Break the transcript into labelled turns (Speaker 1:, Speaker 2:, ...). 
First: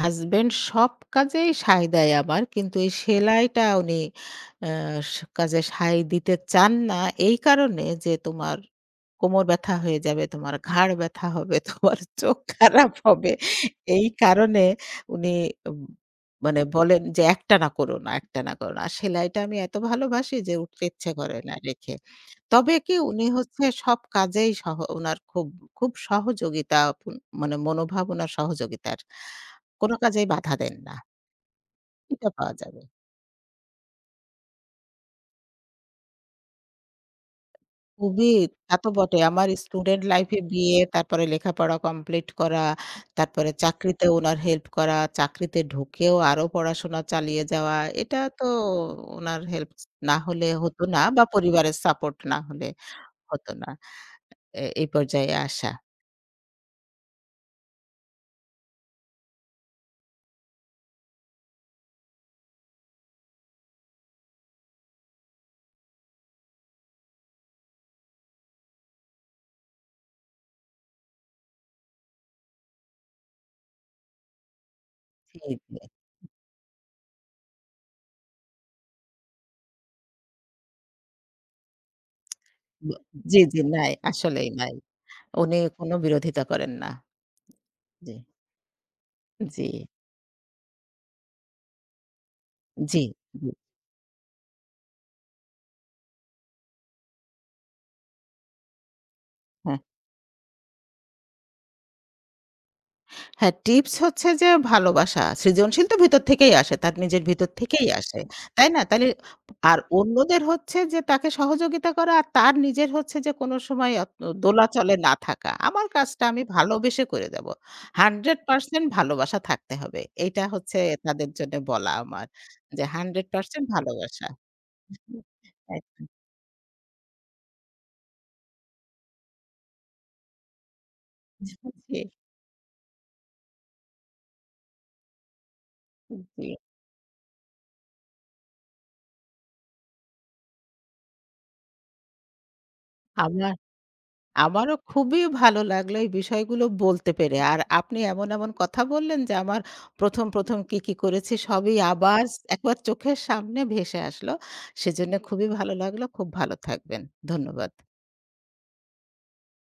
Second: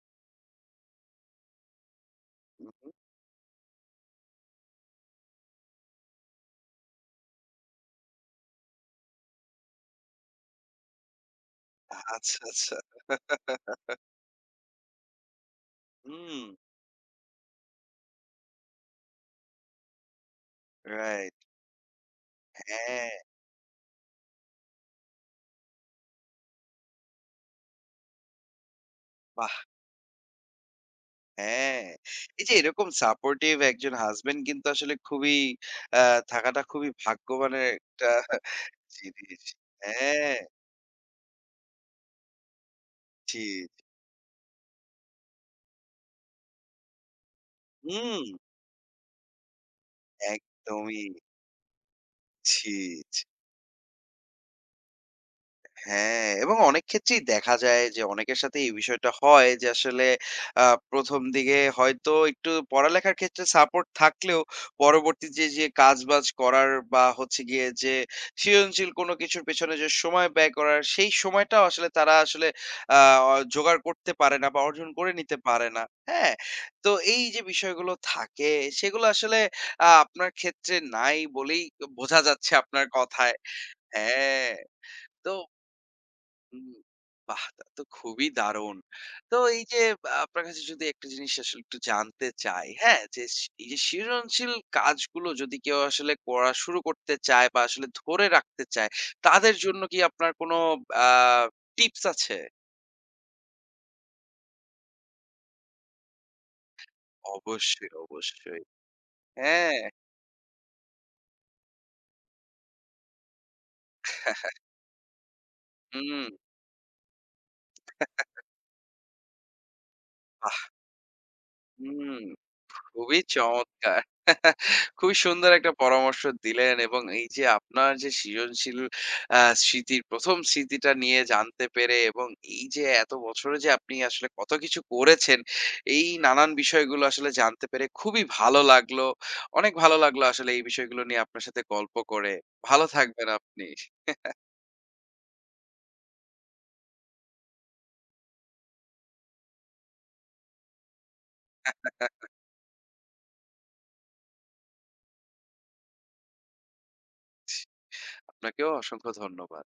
Speaker 1: Husband সব কাজেই সায় দেয় আবার
Speaker 2: হুম,
Speaker 1: কিন্তু এই
Speaker 2: হুম।
Speaker 1: সেলাইটা উনি আ স কাজে সায় দিতে চান না। এই কারণে যে, "তোমার কোমর ব্যাথা হয়ে যাবে, তোমার ঘাড় ব্যাথা হবে, তোমার চোখ
Speaker 2: আচ্ছা, আচ্ছা।
Speaker 1: খারাপ হবে।" এই কারণে উনি আব
Speaker 2: হুম।
Speaker 1: মানে বলেন যে, "একটানা করো না, একটানা করো না।" সেলাইটা আমি এত ভালোবাসি যে উঠতে ইচ্ছা
Speaker 2: রাইট।
Speaker 1: করে না রেখে। তবে কী?
Speaker 2: হ্যাঁ।
Speaker 1: উনি হচ্ছে সব কাজেই সহ উনার খুব খুব সহযোগিতা উম মানে মনোভাবনা সহযোগিতার।
Speaker 2: বাহ!
Speaker 1: কোনো কাজেই বাধা দেন না।
Speaker 2: হ্যাঁ,
Speaker 1: এটা
Speaker 2: এই যে
Speaker 1: পাওয়া যাবে।
Speaker 2: এরকম সাপোর্টিভ একজন হাসব্যান্ড কিন্তু আসলে খুবই আ থাকাটা খুবই ভাগ্যবানের একটা
Speaker 1: খুবই, তা তো বটে।
Speaker 2: জিনিস।
Speaker 1: আমার স্টুডেন্ট
Speaker 2: হ্যাঁ।
Speaker 1: লাইফে গিয়ে, তারপরে লেখাপড়া কমপ্লিট করা,
Speaker 2: জি,
Speaker 1: তারপরে
Speaker 2: জি।
Speaker 1: চাকরিতে উনার হেল্প করা, চাকরিতে ঢুকেও আরো পড়াশোনা চালিয়ে যাওয়া, এটা
Speaker 2: হুম।
Speaker 1: তো উনার হেল্প না হলে হতো না
Speaker 2: একদমই।
Speaker 1: বা পরিবারের সাপোর্ট না হলে
Speaker 2: ছি, ছি।
Speaker 1: হতো না। এ এই পর্যায়ে আসা।
Speaker 2: হ্যাঁ এবং অনেক ক্ষেত্রেই দেখা যায় যে অনেকের সাথেই এই বিষয়টা হয় যে আসলে আ ১ম দিকে হয়তো একটু পড়ালেখার ক্ষেত্রে সাপোর্ট থাকলেও পরবর্তীতে, যে কাজবাজ করার বা হচ্ছে গিয়ে যে সৃজনশীল কোন কিছুর পেছনে যে সময় ব্যয় করার সেই সময়টাও আসলে তারা আসলে আ অ জোগাড় করতে পারে না বা অর্জন করে নিতে
Speaker 1: জি,
Speaker 2: পারে
Speaker 1: জি।
Speaker 2: না, হ্যাঁ? তো এই যে বিষয়গুলো থাকে, সেগুলো আসলে আ আপনার ক্ষেত্রে নাই বলেই বোঝা যাচ্ছে আপনার কথায়।
Speaker 1: জি, জি, নাই, আসলেই
Speaker 2: হ্যাঁ,
Speaker 1: নাই।
Speaker 2: তো
Speaker 1: উনি কোন বিরোধিতা
Speaker 2: হুম।
Speaker 1: করেন না,
Speaker 2: বাহ! তো
Speaker 1: জি।
Speaker 2: খুবই দারুণ। তো এই যে
Speaker 1: জি।
Speaker 2: আ আপনার কাছে যদি একটা জিনিস আসলে একটু জানতে চাই, হ্যাঁ?
Speaker 1: জি,
Speaker 2: যে স
Speaker 1: [unintelligible]
Speaker 2: এই যে সৃজনশীল কাজগুলো যদি কেউ আসলে করা শুরু করতে চায় বা আসলে ধরে রাখতে চায়, তাদের
Speaker 1: হ্যাঁ।
Speaker 2: জন্য কী আপনার কোন আ টিপস আছে?
Speaker 1: হ্যাঁ, টিপস হচ্ছে যে ভালোবাসা। সৃজনশীল তো ভেতর থেকেই আসে তার নিজের ভিতর
Speaker 2: অবশ্যই,
Speaker 1: থেকেই আসে,
Speaker 2: অবশ্যই,
Speaker 1: তাই না? তাইলে আর
Speaker 2: হ্যাঁ।
Speaker 1: অন্যদের হচ্ছে যে তাকে সহযোগিতা করা আর তার নিজের হচ্ছে যে কোন সময় আ ত দোলাচলে না থাকা। আমার কাজটা
Speaker 2: হুম।
Speaker 1: আমি ভালোবেসে করে দেব। Hundred percent ভালোবাসা থাকতে হবে। এইটা
Speaker 2: বাহ!
Speaker 1: হচ্ছে তাদের জন্য বলা
Speaker 2: হুম,
Speaker 1: আমার যে,
Speaker 2: খুবই
Speaker 1: ১০০%
Speaker 2: চমৎকার
Speaker 1: ভালোবাসা।
Speaker 2: খুবই সুন্দর একটা
Speaker 1: একদম।
Speaker 2: পরামর্শ দিলেন এবং এই যে আপনার যে সৃজনশীল আ স্মৃতির ১ম স্মৃতিটা নিয়ে জানতে পেরে
Speaker 1: জি।
Speaker 2: এবং এই যে এত বছরে যে আপনি আসলে কত কিছু করেছেন এই নানান
Speaker 1: জি।
Speaker 2: বিষয়গুলো আসলে জানতে পেরে খুবই ভালো লাগলো। অনেক ভালো লাগলো আসলে এই বিষয়গুলো নিয়ে আপনার সাথে গল্প করে। ভালো থাকবেন
Speaker 1: আমার
Speaker 2: আপনি।
Speaker 1: আমারও খুবই ভালো লাগলো এই বিষয়গুলো বলতে পেরে আর আপনি এমন, এমন কথা বললেন যে, আমার ১ম, ১ম কী, কী করেছি সবই আবার ১ বার চোখের সামনে ভেসে আসলো, সেজন্য খুবই ভালো লাগলো। খুব ভালো থাকবেন ধন্যবাদ।
Speaker 2: আপনাকেও অসংখ্য ধন্যবাদ।